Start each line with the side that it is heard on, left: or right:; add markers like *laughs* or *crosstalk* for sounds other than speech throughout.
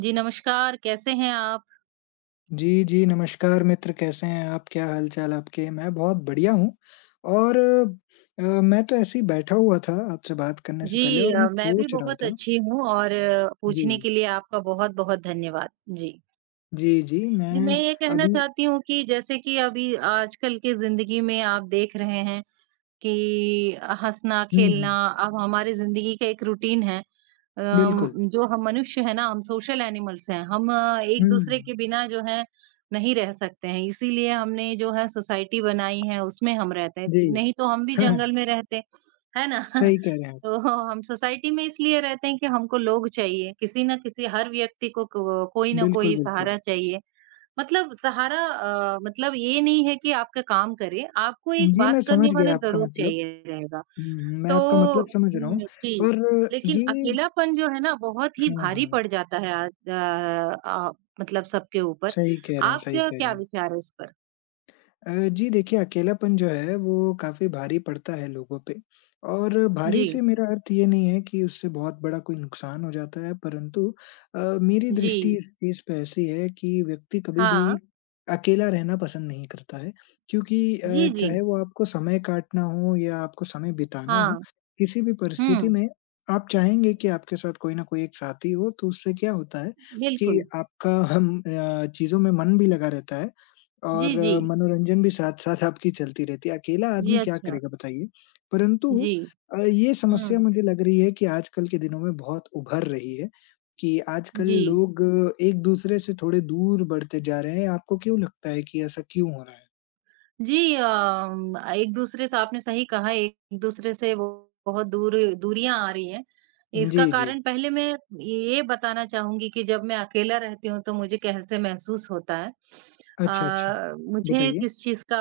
right: जी, नमस्कार, कैसे हैं आप?
left: जी, जी, नमस्कार मित्र, कैसे हैं आप? क्या हाल-चाल आपके? मैं बहुत बढ़िया हूँ और मैं तो ऐसे ही बैठा हुआ था आपसे बात करने से
right: जी
left: पहले और मैं
right: मैं भी
left: सोच रहा
right: बहुत
left: था।
right: अच्छी हूँ और पूछने
left: जी,
right: के लिए आपका बहुत-बहुत धन्यवाद। जी।
left: जी, जी,
right: जी,
left: मैं
right: मैं ये कहना
left: अभी।
right: चाहती हूँ कि जैसे कि अभी आजकल की ज़िंदगी में आप देख रहे हैं कि हँसना,
left: हुँ,
right: खेलना
left: हुँ।
right: अब हमारी ज़िंदगी का एक रूटीन है।
left: बिल्कुल।
right: जो हम मनुष्य हैं ना, हम सोशल एनिमल्स हैं। हम
left: हुँ,
right: एक-दूसरे के बिना जो है नहीं रह सकते हैं। इसीलिए हमने जो है सोसाइटी बनाई है, उसमें हम रहते हैं।
left: जी।
right: नहीं तो हम भी
left: *laughs*
right: जंगल में रहते, है ना? *laughs*
left: सही कह रहे हैं
right: तो
left: आप।
right: हम सोसाइटी में इसलिए रहते हैं कि हमको लोग चाहिए। किसी न किसी हर व्यक्ति को कोई न
left: बिल्कुल,
right: कोई
left: बिल्कुल।
right: सहारा चाहिए। मतलब सहारा मतलब ये नहीं है कि आपका काम करे, आपको एक
left: जी,
right: बात
left: मैं समझ
right: करने वाला
left: गया आपका
right: ज़रूर
left: मतलब।
right: चाहिए रहेगा।
left: हुँ, मैं
right: तो
left: आपका मतलब समझ रहा हूँ।
right: जी,
left: पर
right: लेकिन
left: ये।
right: अकेलापन जो है ना बहुत ही
left: हाँ,
right: भारी
left: हाँ,
right: पड़ जाता है आज मतलब सबके ऊपर।
left: सही कह रहे हैं, सही
right: आपका
left: कह
right: क्या
left: रहे हैं।
right: विचार है इस पर?
left: अ, जी देखिए, अकेलापन जो है वो काफ़ी भारी पड़ता है लोगों पे और
right: जी,
left: भारी से मेरा अर्थ ये नहीं है कि उससे बहुत बड़ा कोई नुकसान हो जाता है, परंतु मेरी दृष्टि
right: जी,
left: इस चीज़ पे ऐसी है कि व्यक्ति कभी भी
right: हाँ।
left: अकेला रहना पसंद नहीं करता है, क्योंकि
right: जी, जी,
left: चाहे वो आपको समय काटना हो या आपको समय बिताना
right: हाँ,
left: हो, किसी भी परिस्थिति
right: हुँ,
left: में आप चाहेंगे कि आपके साथ कोई ना कोई एक साथी हो, तो उससे क्या होता है कि
right: बिल्कुल।
left: आपका हम चीज़ों में मन भी लगा रहता है।
right: जी,
left: और
right: जी,
left: मनोरंजन भी साथ-साथ आपकी चलती रहती है। अकेला
right: जी,
left: आदमी क्या
right: अच्छा।
left: करेगा बताइए? परंतु
right: जी,
left: ये समस्या
right: हुँ,
left: मुझे लग रही है कि आजकल के दिनों में बहुत उभर रही है कि आजकल
right: जी।
left: लोग एक-दूसरे से थोड़े दूर बढ़ते जा रहे हैं। आपको क्यों लगता है कि ऐसा क्यों हो रहा है?
right: जी, एक दूसरे से आपने सही कहा, एक दूसरे से वो बहुत दूर दूरियाँ आ रही हैं। इसका
left: जी, जी।
right: कारण पहले मैं ये बताना चाहूँगी कि जब मैं अकेला रहती हूँ, तो मुझे कैसे महसूस होता है।
left: अच्छा, अच्छा।
right: मुझे
left: बताइए।
right: किस चीज़ का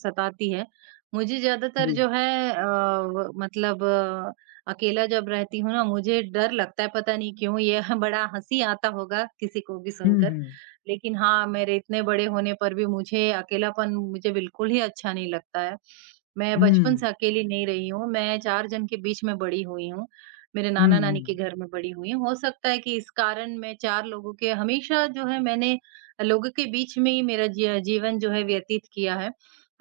right: सताती है, मुझे ज़्यादातर
left: जी।
right: जो है अ, व मतलब अ, अकेला जब रहती हूँ ना, मुझे डर लगता है, पता नहीं क्यों? ये *laughs* बड़ा हँसी आता होगा किसी को भी
left: हुँ,
right: सुनकर।
left: हुँ।
right: लेकिन हाँ, मेरे इतने बड़े होने पर भी मुझे अकेलापन मुझे बिल्कुल ही अच्छा नहीं लगता है। मैं बचपन
left: हुँ।
right: से अकेली नहीं रही हूँ, मैं 4 जन के बीच में बड़ी हुई हूँ। मेरे
left: हुँ,
right: नाना-नानी के
left: हुँ।
right: घर में बड़ी हुई हूँ। हो सकता है कि इस कारण मैं 4 लोगों के हमेशा जो है मैंने लोगों के बीच में ही मेरा जी जीवन जो है व्यतीत किया है।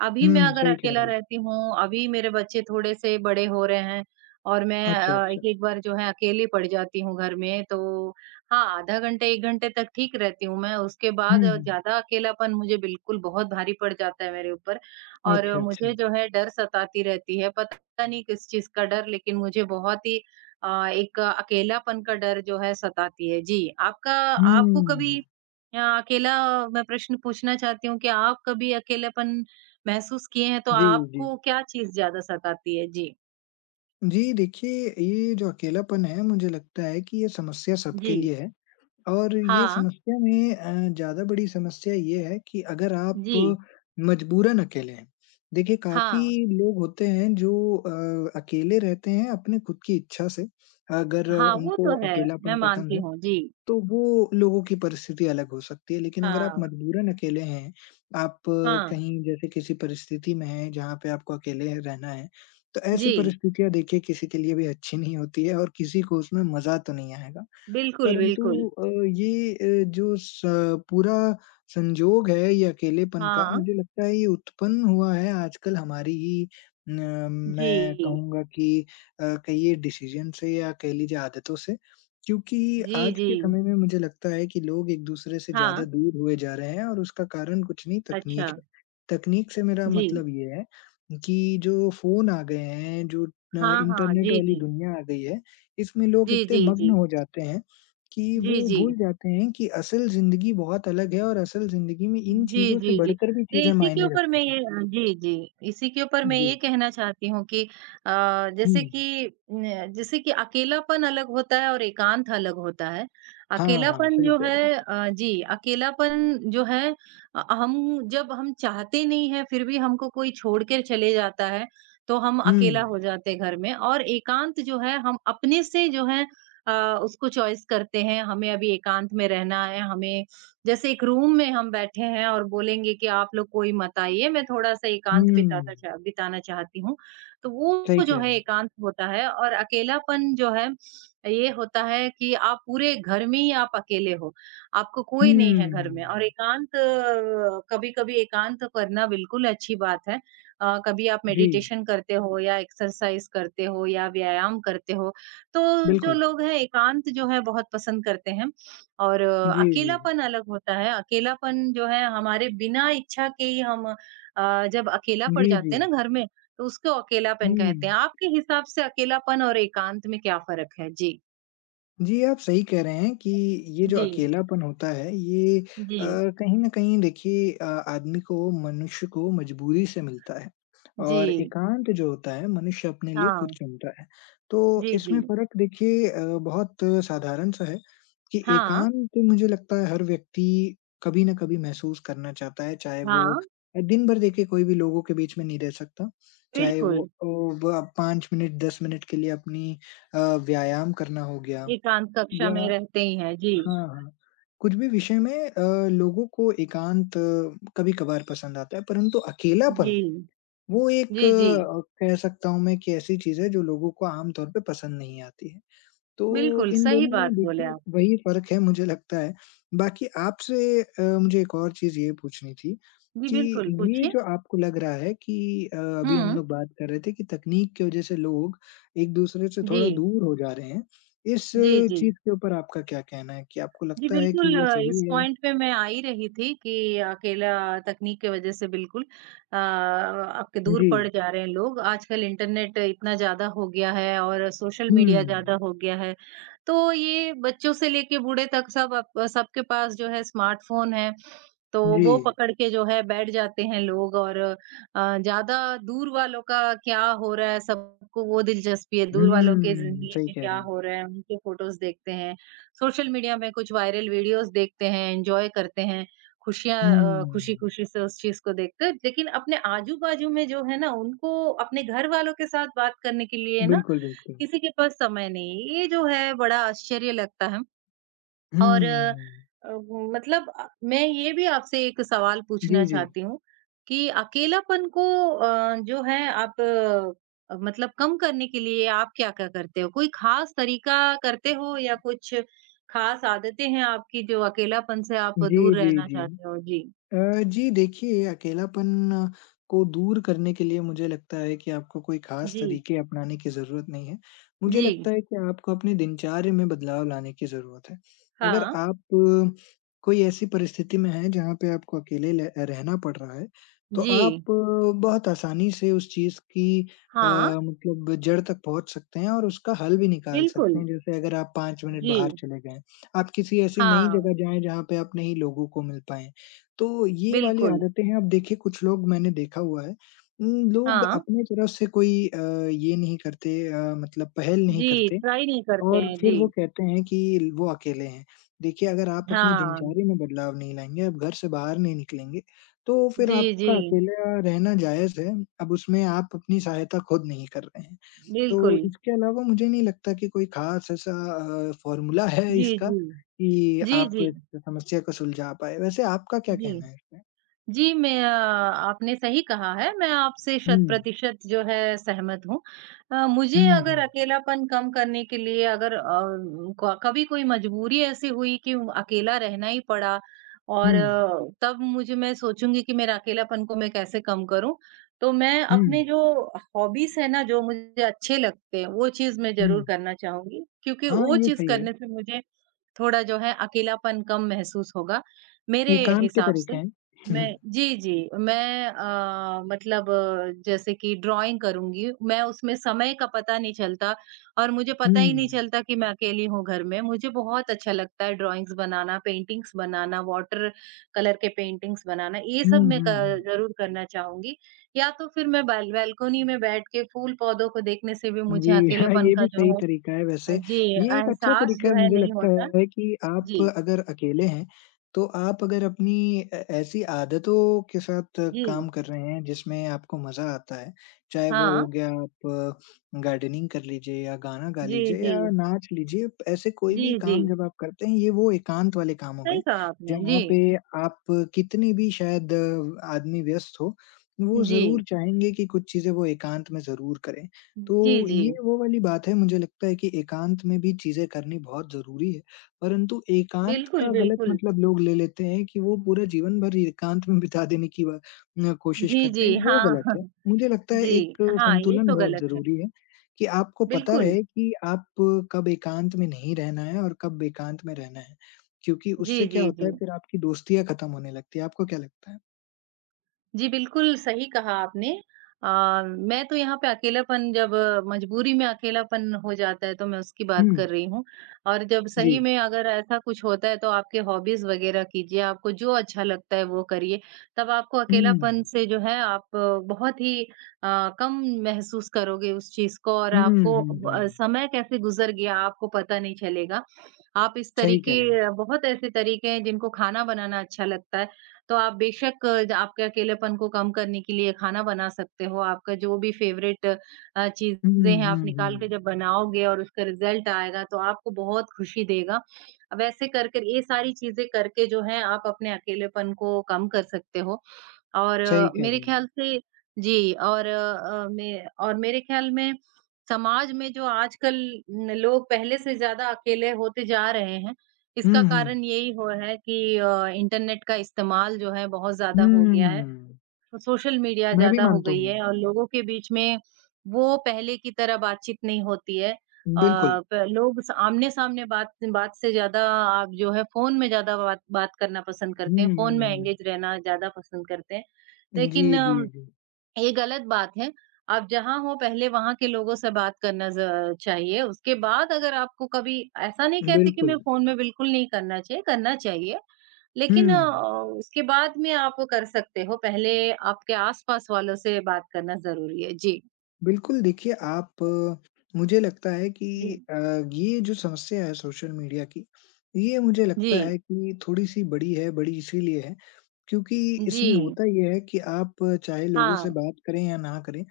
right: अभी मैं
left: हुँ,
right: अगर
left: सही कह
right: अकेला
left: रहे हैं।
right: रहती हूँ, अभी मेरे बच्चे थोड़े-से बड़े हो रहे हैं और मैं
left: अच्छा, अच्छा।
right: एक-एक बार जो है अकेली पड़ जाती हूँ घर में, तो हाँ, आधा घंटे, 1 घंटे तक ठीक रहती हूँ मैं, उसके
left: हुँ,
right: बाद
left: हुँ।
right: ज़्यादा अकेलापन मुझे बिल्कुल बहुत भारी पड़ जाता है मेरे ऊपर और
left: अच्छा, अच्छा।
right: मुझे जो है डर सताती रहती है, पता नहीं किस चीज़ का डर लेकिन मुझे बहुत ही एक अकेलापन का डर जो है सताती है। जी, आपका आपको कभी
left: हुँ।
right: अ, अकेला मैं प्रश्न पूछना चाहती हूँ कि आप कभी अकेलापन महसूस किए हैं, तो
left: जी, जी।
right: आपको क्या चीज़ ज़्यादा सताती है? जी।
left: जी, देखिए ये जो अकेलापन है मुझे लगता है कि ये समस्या
right: जी।
left: सबके लिए है, और ये
right: हाँ।
left: समस्या में ज़्यादा बड़ी समस्या ये है कि अगर आप
right: जी।
left: मजबूरन अकेले हैं। देखिए काफ़ी
right: हाँ।
left: लोग होते हैं जो अकेले रहते हैं अपने खुद की इच्छा से, अगर
right: हाँ, वो
left: उनको
right: तो है, मैं
left: अकेलापन पसंद
right: मानती
left: है।
right: हूँ। जी।
left: तो वो लोगों की परिस्थिति अलग हो सकती है, लेकिन अगर आप
right: हाँ,
left: मजबूरन अकेले हैं, आप
right: हाँ,
left: कहीं जैसे किसी परिस्थिति में हैं जहाँ पे आपको अकेले रहना है, तो ऐसी
right: जी,
left: परिस्थितियाँ देखिए किसी के लिए भी अच्छी नहीं होती है और किसी को उसमें मज़ा तो नहीं आएगा।
right: बिल्कुल, बिल्कुल।
left: परंतु ये जो स पूरा संजोग है, ये अकेलेपन का,
right: हाँ,
left: मुझे लगता है ये उत्पन्न हुआ है आजकल हमारी ही न मैं
right: जी,
left: कहूँगा कि कहिए डिसीज़न से या कह लीजिए आदतों से। क्योंकि
right: जी,
left: आज
right: जी,
left: के समय में मुझे लगता है कि लोग एक-दूसरे से
right: हाँ,
left: ज़्यादा दूर हुए जा रहे हैं और उसका कारण कुछ नहीं
right: अच्छा,
left: तकनीक है। तकनीक से मेरा
right: जी,
left: मतलब ये है कि जो फ़ोन आ गए हैं, जो न
right: हाँ, हाँ,
left: इंटरनेट
right: जी,
left: वाली
right: जी,
left: दुनिया आ गई है, इसमें लोग
right: जी,
left: इतने
right: जी, जी,
left: मग्न हो जाते हैं कि
right: जी,
left: वो
right: जी।
left: भूल जाते हैं कि असल ज़िंदगी बहुत अलग है और असल ज़िंदगी में इन
right: जी,
left: चीज़ों से
right: जी, जी।
left: बढ़कर भी
right: जी,
left: चीज़ें
right: इसी के
left: मायने
right: ऊपर मैं
left: रखती हैं।
right: ये जी, जी, इसी के ऊपर मैं
left: जी।
right: ये कहना चाहती हूँ कि अ,
left: हुँ।
right: जैसे कि न जैसे कि अकेलापन अलग होता है और एकांत अलग होता है।
left: हाँ, हाँ,
right: अकेलापन
left: सही
right: जो
left: कह
right: है
left: रहे हैं।
right: जी, अकेलापन जो है हम जब हम चाहते नहीं हैं फिर भी हमको कोई छोड़ के चले जाता है, तो हम अकेला
left: हुँ,
right: हो जाते हैं घर में और एकांत जो है हम अपने से जो है उसको चॉइस करते हैं, हमें अभी एकांत में रहना है, हमें जैसे एक रूम में हम बैठे हैं और बोलेंगे कि आप लोग कोई मत आइए, मैं थोड़ा-सा एकांत
left: हुँ,
right: बिताता चाह बिताना चाहती हूँ। तो
left: सही
right: वो जो
left: कह
right: है
left: रहे हैं।
right: एकांत होता है और अकेलापन जो है, ये होता है कि आप पूरे घर में ही आप अकेले हो, आपको
left: हुँ,
right: कोई नहीं है घर में और एकांत कभी-कभी एकांत करना बिल्कुल अच्छी बात है। कभी आप
left: जी,
right: मेडिटेशन करते हो या एक्सरसाइज़ करते हो या व्यायाम करते हो, तो जो
left: बिल्कुल।
right: लोग हैं एकांत जो है बहुत पसंद करते हैं। और
left: जी, जी।
right: अकेलापन अलग होता है, अकेलापन जो है हमारे बिना इच्छा के ही जब अकेला पड़
left: जी, जी।
right: जाते हैं ना घर में, तो उसको अकेलापन कहते हैं।
left: हुँ।
right: आपके हिसाब से अकेलापन और एकांत में क्या फ़र्क है? जी।
left: जी, आप सही कह रहे हैं कि ये जो
right: जी,
left: अकेलापन होता है ये
right: जी,
left: कहीं न कहीं देखिए आदमी को मनुष्य को मजबूरी से मिलता है और
right: जी।
left: एकांत जो होता है मनुष्य अपने लिए खुद
right: हाँ।
left: चुनता है। तो
right: जी, जी।
left: इसमें फ़र्क देखिए बहुत साधारण-सा है कि
right: हाँ,
left: एकांत मुझे लगता है हर व्यक्ति कभी न कभी महसूस करना चाहता है, चाहे वो
right: हाँ,
left: दिन भर देखिए कोई भी लोगों के बीच में नहीं रह सकता, चाहे वो
right: बिल्कुल।
left: ब 5 मिनट 10 मिनट के लिए अपनी अ, व्यायाम करना हो गया
right: एकांत कक्षा
left: या
right: में रहते ही हैं। जी,
left: हाँ, हाँ। कुछ भी विषय में लोगों को एकांत कभी-कभार पसंद आता है, परंतु
right: जी।
left: अकेलापन वो एक
right: जी, जी।
left: कह सकता हूँ मैं कि ऐसी चीज़ है जो लोगों को आम तौर पे पसंद नहीं आती है। तो
right: बिल्कुल,
left: इन
right: सही
left: दोनों में
right: बात बोले
left: देखिए
right: आप।
left: वही फ़र्क है मुझे लगता है। बाकी आपसे मुझे एक और चीज़ ये पूछनी थी
right: जी,
left: कि
right: बिल्कुल,
left: ये
right: पूछिए।
left: जो आपको लग रहा है कि अभी हम
right: हुँ।
left: लोग बात कर रहे थे कि तकनीक की वज़ह से लोग एक-दूसरे से
right: जी,
left: थोड़ा दूर हो जा रहे हैं। इस
right: जी, जी।
left: चीज़ के ऊपर आपका क्या कहना है कि आपको
right: जी,
left: लगता है कि
right: बिल्कुल
left: ये
right: इस
left: सही है?
right: पॉइंट पे मैं आ ही रही थी कि अकेला तकनीक की वज़ह से बिल्कुल आपके दूर
left: जी।
right: पड़ जा रहे हैं लोग। आजकल इंटरनेट इतना ज़्यादा हो गया है और सोशल मीडिया
left: हुँ।
right: ज़्यादा हो गया है। तो ये बच्चों से लेके बूढ़े तक सब अब सबके पास जो है स्मार्टफ़ोन है तो
left: जी।
right: वो पकड़ के जो है बैठ जाते हैं लोग और ज़्यादा दूर वालों का क्या हो रहा है सबको वो दिलचस्पी है, दूर वालों के
left: हुँ,
right: ज़िंदगी
left: सही
right: में
left: कह
right: क्या
left: रहे हैं।
right: हो रहा है, उनके फ़ोटोज़ देखते हैं। सोशल मीडिया में कुछ वायरल वीडियोज़ देखते हैं, एन्जॉय करते हैं,
left: हुँ।
right: खुशी-खुशी से उस चीज़ को देखते हैं। लेकिन अपने आजू-बाजू में जो है ना, उनको अपने घर वालों के साथ बात करने के लिए ना,
left: बिल्कुल, बिल्कुल।
right: किसी के पास समय नहीं है। ये जो है बड़ा आश्चर्य लगता है।
left: हुँ।
right: और मैं ये भी आपसे एक सवाल पूछना
left: जी, जी।
right: चाहती हूँ कि अकेलापन को जो है आप मतलब कम करने के लिए आप क्या-क्या करते हो? कोई खास तरीका करते हो या कुछ खास आदतें हैं आपकी जो अकेलापन से आप
left: जी,
right: दूर
left: जी,
right: रहना
left: जी।
right: चाहते हो? जी,
left: जी देखिए, अकेलापन को दूर करने के लिए मुझे लगता है कि आपको कोई ख़ास
right: जी,
left: तरीके अपनाने की ज़रूरत नहीं है। मुझे
right: जी,
left: लगता है कि आपको अपने दिनचर्या में बदलाव लाने की ज़रूरत है। अगर
right: हाँ,
left: आप कोई ऐसी परिस्थिति में हैं जहाँ पे आपको अकेले ल रहना पड़ रहा है, तो आप
right: जी,
left: बहुत आसानी से उस चीज़ की
right: हाँ,
left: मतलब जड़ तक पहुँच सकते हैं और उसका हल भी निकाल सकते
right: बिल्कुल,
left: हैं। जैसे अगर आप 5 मिनट बाहर
right: जी,
left: चले गए, आप किसी ऐसी नई
right: हाँ,
left: जगह जाएँ जहाँ पे आप नए लोगों को मिल पाएँ। तो ये वाली
right: बिल्कुल,
left: आदतें हैं, अब देखिए कुछ लोग मैंने देखा हुआ है। लोग
right: हाँ,
left: अपने तरफ से कोई ये नहीं करते, मतलब पहल नहीं
right: जी,
left: करते
right: ट्राई नहीं करते
left: और
right: हैं,
left: फिर वो
right: जी,
left: कहते हैं कि वो अकेले हैं। देखिए अगर आप अपनी
right: हाँ,
left: दिनचर्या में बदलाव नहीं लाएँगे, आप घर से बाहर नहीं निकलेंगे, तो फिर
right: जी, जी।
left: आपका अकेला रहना जायज़ है। अब उसमें आप अपनी सहायता खुद नहीं कर रहे हैं। तो
right: बिल्कुल।
left: इसके अलावा मुझे नहीं लगता कि कोई खास ऐसा फ़ॉर्मूला है
right: जी,
left: इसका
right: जी।
left: कि
right: जी,
left: आप
right: जी।
left: इस समस्या को सुलझा पाएँ। वैसे आपका क्या
right: जी।
left: कहना है इस पे?
right: जी, मैं आपने सही कहा है, मैं आपसे शत
left: हुँ,
right: प्रतिशत जो है सहमत हूँ।
left: हुँ,
right: मुझे अगर
left: हुँ,
right: अकेलापन कम करने के लिए अगर अ, क कभी कोई मजबूरी ऐसी हुई कि अकेला रहना ही पड़ा
left: हुँ,
right: और तब मुझे मैं सोचूँगी कि मेरा अकेलापन को मैं कैसे कम करूँ। तो मैं
left: हुँ,
right: अपने जो हॉबीज़ हैं ना, जो मुझे अच्छे लगते हैं, वो चीज़ मैं ज़रूर
left: हुँ।
right: करना चाहूँगी, क्योंकि
left: हाँ,
right: वो
left: ये
right: चीज़
left: सही है।
right: करने से मुझे थोड़ा जो है अकेलापन कम महसूस होगा, मेरे
left: एकांत के
right: हिसाब
left: तरीके
right: से।
left: हैं। *laughs* हुँ,
right: मैं जी, जी। मैं मतलब जैसे कि ड्राइंग करूँगी, मैं उसमें समय का पता नहीं चलता और मुझे पता ही नहीं
left: हुँ,
right: चलता कि मैं अकेली हूँ घर में। मुझे बहुत अच्छा लगता है ड्राइंग्स बनाना, पेंटिंग्स बनाना, वाटर कलर के पेंटिंग्स बनाना, ये
left: हुँ,
right: सब मैं क
left: हुँ, हुँ।
right: ज़रूर करना चाहूँगी। या तो फिर मैं बालकनी में बैठ के फूल-पौधों को देखने से भी मुझे
left: जी, हाँ,
right: अकेलेपन
left: ये
right: का
left: भी
right: जो
left: सही
right: है
left: तरीका है वैसे।
right: जी,
left: ये एक अच्छा
right: एहसास
left: तरीका है
right: जो है
left: मुझे
right: नहीं
left: लगता
right: होता।
left: है कि आप
right: जी।
left: अगर अकेले हैं, तो आप अगर अपनी ए ऐसी आदतों के साथ काम
right: जी,
left: कर रहे हैं जिसमें आपको मज़ा आता है, चाहे वो
right: हाँ।
left: हो गया, आप गार्डनिंग कर लीजिए या गाना गा
right: जी,
left: लीजिए
right: जी।
left: या नाच लीजिए। ऐसे कोई
right: जी,
left: भी
right: जी।
left: काम जब आप करते हैं, ये वो एकांत वाले काम हो गए,
right: सही कहा आपने।
left: जहाँ
right: जी,
left: पे आप कितने भी शायद आदमी व्यस्त हो, वो
right: जी।
left: ज़रूर चाहेंगे कि कुछ चीज़ें वो एकांत में ज़रूर करें। तो
right: जी, जी।
left: ये वो वाली बात है मुझे लगता है कि एकांत में भी चीज़ें करनी बहुत ज़रूरी है, परंतु एकांत
right: बिल्कुल,
left: का गलत
right: बिल्कुल।
left: मतलब लोग ले लेते हैं कि वो पूरा जीवन भर एकांत में बिता देने की ब कोशिश
right: जी,
left: करते हैं,
right: जी।
left: वो
right: हाँ,
left: गलत है।
right: *laughs*
left: मुझे लगता है एक
right: जी। हाँ, ये
left: संतुलन
right: तो
left: बहुत
right: गलत है।
left: ज़रूरी है, कि आपको पता
right: बिल्कुल।
left: रहे कि आप कब एकांत में नहीं रहना है और कब एकांत में रहना है, क्योंकि
right: जी,
left: उससे क्या
right: जी,
left: होता
right: जी।
left: है फिर आपकी दोस्तियाँ खत्म होने लगती है, आपको क्या लगता है?
right: जी, बिल्कुल सही कहा आपने। अ, मैं तो यहाँ पे अकेलापन जब मजबूरी में अकेलापन हो जाता है, तो मैं उसकी
left: हुँ,
right: बात कर रही हूँ। और जब
left: जी।
right: सही में अगर ऐसा कुछ होता है, तो आपके हॉबीज़ वगैरह कीजिए, आपको जो अच्छा लगता है वो करिए। तब आपको
left: हुँ,
right: अकेलापन से जो है आप बहुत ही कम महसूस करोगे उस चीज़ को और
left: हुँ,
right: आपको
left: हुँ, हुँ,
right: समय कैसे गुज़र गया आपको पता नहीं चलेगा। आप इस
left: सही कह रहे हैं।
right: तरीके बहुत ऐसे तरीके हैं जिनको खाना बनाना अच्छा लगता है, तो आप बेशक आपके अकेलेपन को कम करने के लिए खाना बना सकते हो। आपका जो भी फ़ेवरेट
left: हुँ,
right: चीज़ें हैं, आप
left: हुँ,
right: निकाल के
left: हुँ।
right: जब बनाओगे और उसका रिज़ल्ट आएगा, तो आपको बहुत खुशी देगा। वैसे करके ये सारी चीज़ें करके जो है, आप अपने अकेलेपन को कम कर सकते हो और
left: सही कह
right: मेरे
left: रहे हैं।
right: ख़्याल से जी, और अ, मैं और मेरे ख़्याल में समाज में जो आजकल न लोग पहले से ज़्यादा अकेले होते जा रहे हैं, इसका
left: हुँ, हुँ।
right: कारण यही हो रहा है कि इंटरनेट का इस्तेमाल जो है बहुत ज़्यादा हो गया है।
left: हुँ,
right: तो सोशल मीडिया
left: मैं भी
right: ज़्यादा हो
left: मानता
right: गई
left: हूँ ये।
right: है और लोगों के बीच में वो पहले की तरह बातचीत नहीं होती है। अ,
left: बिल्कुल।
right: प लोग आमने-सामने बात बात से ज़्यादा आप जो है फ़ोन में ज़्यादा बात बात करना पसंद करते हैं,
left: हुँ, हुँ,
right: फ़ोन में
left: हुँ।
right: एंगेज रहना ज़्यादा पसंद करते हैं।
left: जी,
right: लेकिन
left: जी, जी।
right: ये गलत बात है। आप जहाँ हो पहले वहाँ के लोगों से बात करना ज चाहिए। उसके बाद अगर आपको कभी ऐसा नहीं कहती कि मैं
left: बिल्कुल।
right: फ़ोन में बिल्कुल नहीं करना चाहिए, करना चाहिए।
left: हुँ।
right: लेकिन उसके बाद में आप वो कर सकते हो। पहले आपके आस-पास वालों से बात करना ज़रूरी है। जी।
left: बिल्कुल देखिए आप मुझे लगता है कि
right: जी।
left: ये जो समस्या है सोशल मीडिया की, ये मुझे लगता
right: जी।
left: है कि थोड़ी-सी बड़ी है, बड़ी इसीलिए है क्योंकि
right: जी।
left: इसमें होता ये है कि आप चाहे लोगों से
right: हाँ।
left: बात करें या ना करें,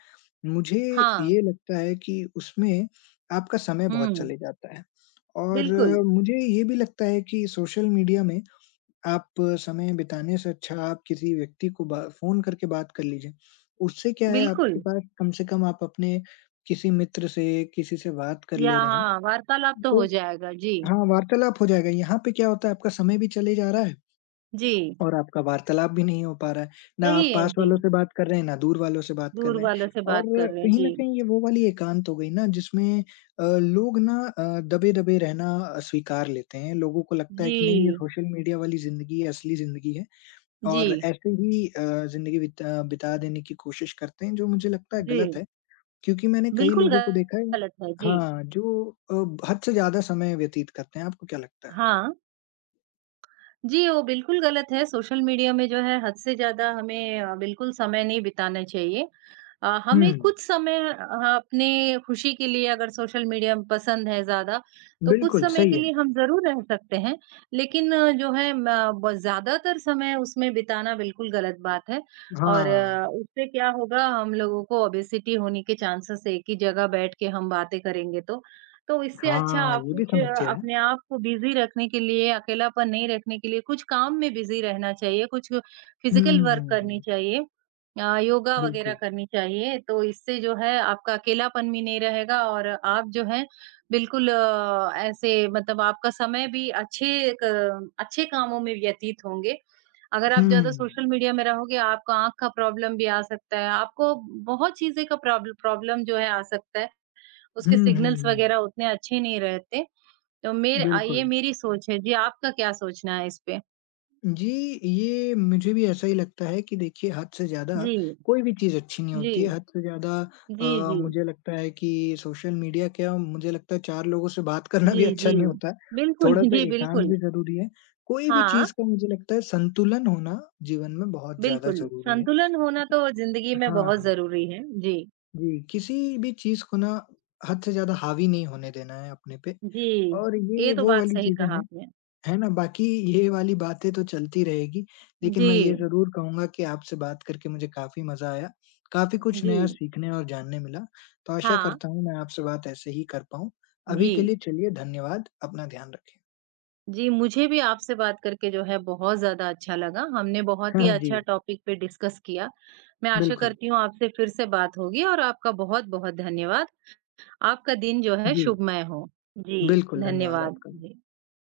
left: मुझे
right: हाँ।
left: ये लगता है कि उसमें आपका समय बहुत
right: हुँ।
left: चले जाता है। और
right: बिल्कुल,
left: मुझे ये भी लगता है कि सोशल मीडिया में आप समय बिताने से अच्छा आप किसी व्यक्ति को बा फ़ोन करके बात कर लीजिए। उससे क्या है आपके
right: बिल्कुल।
left: पास कम से कम आप अपने किसी मित्र से, किसी से बात कर
right: या
left: ले रहे हैं,
right: हाँ, वार्तालाप तो
left: तो
right: हो जाएगा। जी।
left: हाँ, वार्तालाप हो जाएगा। यहाँ पे क्या होता है आपका समय भी चले जा रहा है
right: जी।
left: और आपका वार्तालाप भी नहीं हो पा रहा है। ना
right: सही
left: आप
right: है।
left: पास
right: जी।
left: वालों से बात कर रहे हैं, ना दूर वालों से बात कर
right: दूर
left: रहे हैं,
right: वालों से
left: और
right: बात कर रहे हैं।
left: कहीं
right: जी।
left: न कहीं ये वो वाली एकांत हो गई ना जिसमें लोग ना दबे-दबे रहना स्वीकार लेते हैं। लोगों को लगता है कि नहीं ये
right: जी।
left: सोशल मीडिया वाली ज़िंदगी है, असली ज़िंदगी है, और
right: जी,
left: ऐसे ही ज़िंदगी बिता बिता देने की कोशिश करते हैं जो मुझे लगता है गलत
right: जी,
left: है। क्योंकि मैंने कई
right: बिल्कुल
left: लोगों को देखा है,
right: गलत है, जी।
left: हाँ, जो अ, हद से ज़्यादा समय व्यतीत करते हैं। आपको क्या लगता है?
right: हाँ, जी, वो बिल्कुल गलत है, सोशल मीडिया में जो है हद से ज़्यादा हमें बिल्कुल समय नहीं बिताना चाहिए।
left: हुँ,
right: हमें कुछ समय अपने खुशी के लिए अगर सोशल मीडिया पसंद है ज़्यादा, तो कुछ
left: बिल्कुल
right: समय
left: सही
right: के
left: है।
right: लिए हम ज़रूर रह सकते हैं, लेकिन जो है म ब ज़्यादातर समय उसमें बिताना बिल्कुल गलत बात है और
left: हाँ।
right: उससे क्या होगा, हम लोगों को ओबेसिटी होने के चांसेस है। एक ही जगह बैठ के हम बातें करेंगे तो। तो इससे अच्छा
left: हाँ,
right: आप
left: ये भी
right: कुछ
left: समस्या है।
right: अपने आप को बिज़ी रखने के लिए, अकेलापन नहीं रखने के लिए कुछ काम में बिज़ी रहना चाहिए, कुछ
left: हुँ,
right: फिज़िकल वर्क
left: हुँ,
right: करनी
left: हुँ।
right: चाहिए। योगा वग़ैरह
left: बिल्कुल।
right: करनी चाहिए, तो इससे जो है आपका अकेलापन भी नहीं रहेगा और आप जो है बिल्कुल ऐसे मतलब आपका समय भी अच्छे कामों में व्यतीत होंगे। अगर आप ज़्यादा
left: हुँ।
right: सोशल मीडिया में रहोगे, आपको आँख का प्रॉब्लम भी आ सकता है, आपको बहुत चीज़ें का प्रॉब्लम जो है आ सकता है। उसके
left: हुँ, हुँ,
right: सिग्नल्स
left: हुँ।
right: वगैरह उतने अच्छे नहीं रहते। तो ये
left: बिल्कुल।
right: मेरी सोच है। जी, आपका क्या सोचना है इस पे?
left: जी, ये मुझे भी ऐसा ही लगता है कि देखिए हद से ज़्यादा
right: जी,
left: कोई भी चीज़ अच्छी नहीं होती है।
right: जी,
left: हद से ज़्यादा
right: जी, जी,
left: मुझे लगता है कि सोशल मीडिया क्या, मुझे लगता है 4 लोगों से बात करना
right: जी,
left: भी
right: जी।
left: अच्छा नहीं होता है।
right: बिल्कुल, *laughs*
left: थोड़ा-सा
right: जी,
left: एकांत
right: बिल्कुल।
left: भी ज़रूरी है। कोई भी
right: हाँ,
left: चीज़ का मुझे लगता है संतुलन होना जीवन में बहुत ज़्यादा
right: बिल्कुल,
left: ज़रूरी है।
right: संतुलन होना तो ज़िंदगी में
left: हाँ,
right: बहुत
left: हाँ।
right: ज़रूरी है। जी,
left: जी, किसी भी चीज़ को ना हद से ज़्यादा हावी नहीं होने देना है अपने पे।
right: जी,
left: और
right: ये
left: ये
right: तो
left: वो
right: बात
left: वाली
right: सही
left: चीज़ें
right: कहा
left: हैं,
right: आपने।
left: है ना? बाकी ये वाली बातें तो चलती रहेगी, लेकिन
right: जी,
left: मैं ये ज़रूर कहूँगा कि आपसे बात करके मुझे काफ़ी मज़ा आया। काफ़ी कुछ
right: जी,
left: नया सीखने और जानने मिला, तो आशा
right: हाँ,
left: करता हूँ मैं आपसे बात ऐसे ही कर पाऊँ। अभी
right: जी।
left: के लिए चलिए धन्यवाद, अपना ध्यान रखें।
right: जी, मुझे भी आपसे बात करके जो है बहुत ज़्यादा अच्छा लगा। हमने बहुत ही
left: हाँ जी,
right: अच्छा टॉपिक पे डिस्कस किया। मैं आशा
left: बिल्कुल।
right: करती हूँ आपसे फिर से बात होगी और आपका बहुत-बहुत धन्यवाद। आपका दिन जो है
left: जी,
right: शुभमय हो। जी,
left: बिल्कुल, धन्यवाद
right: धन्यवाद।
left: आपका भी।
right: जी।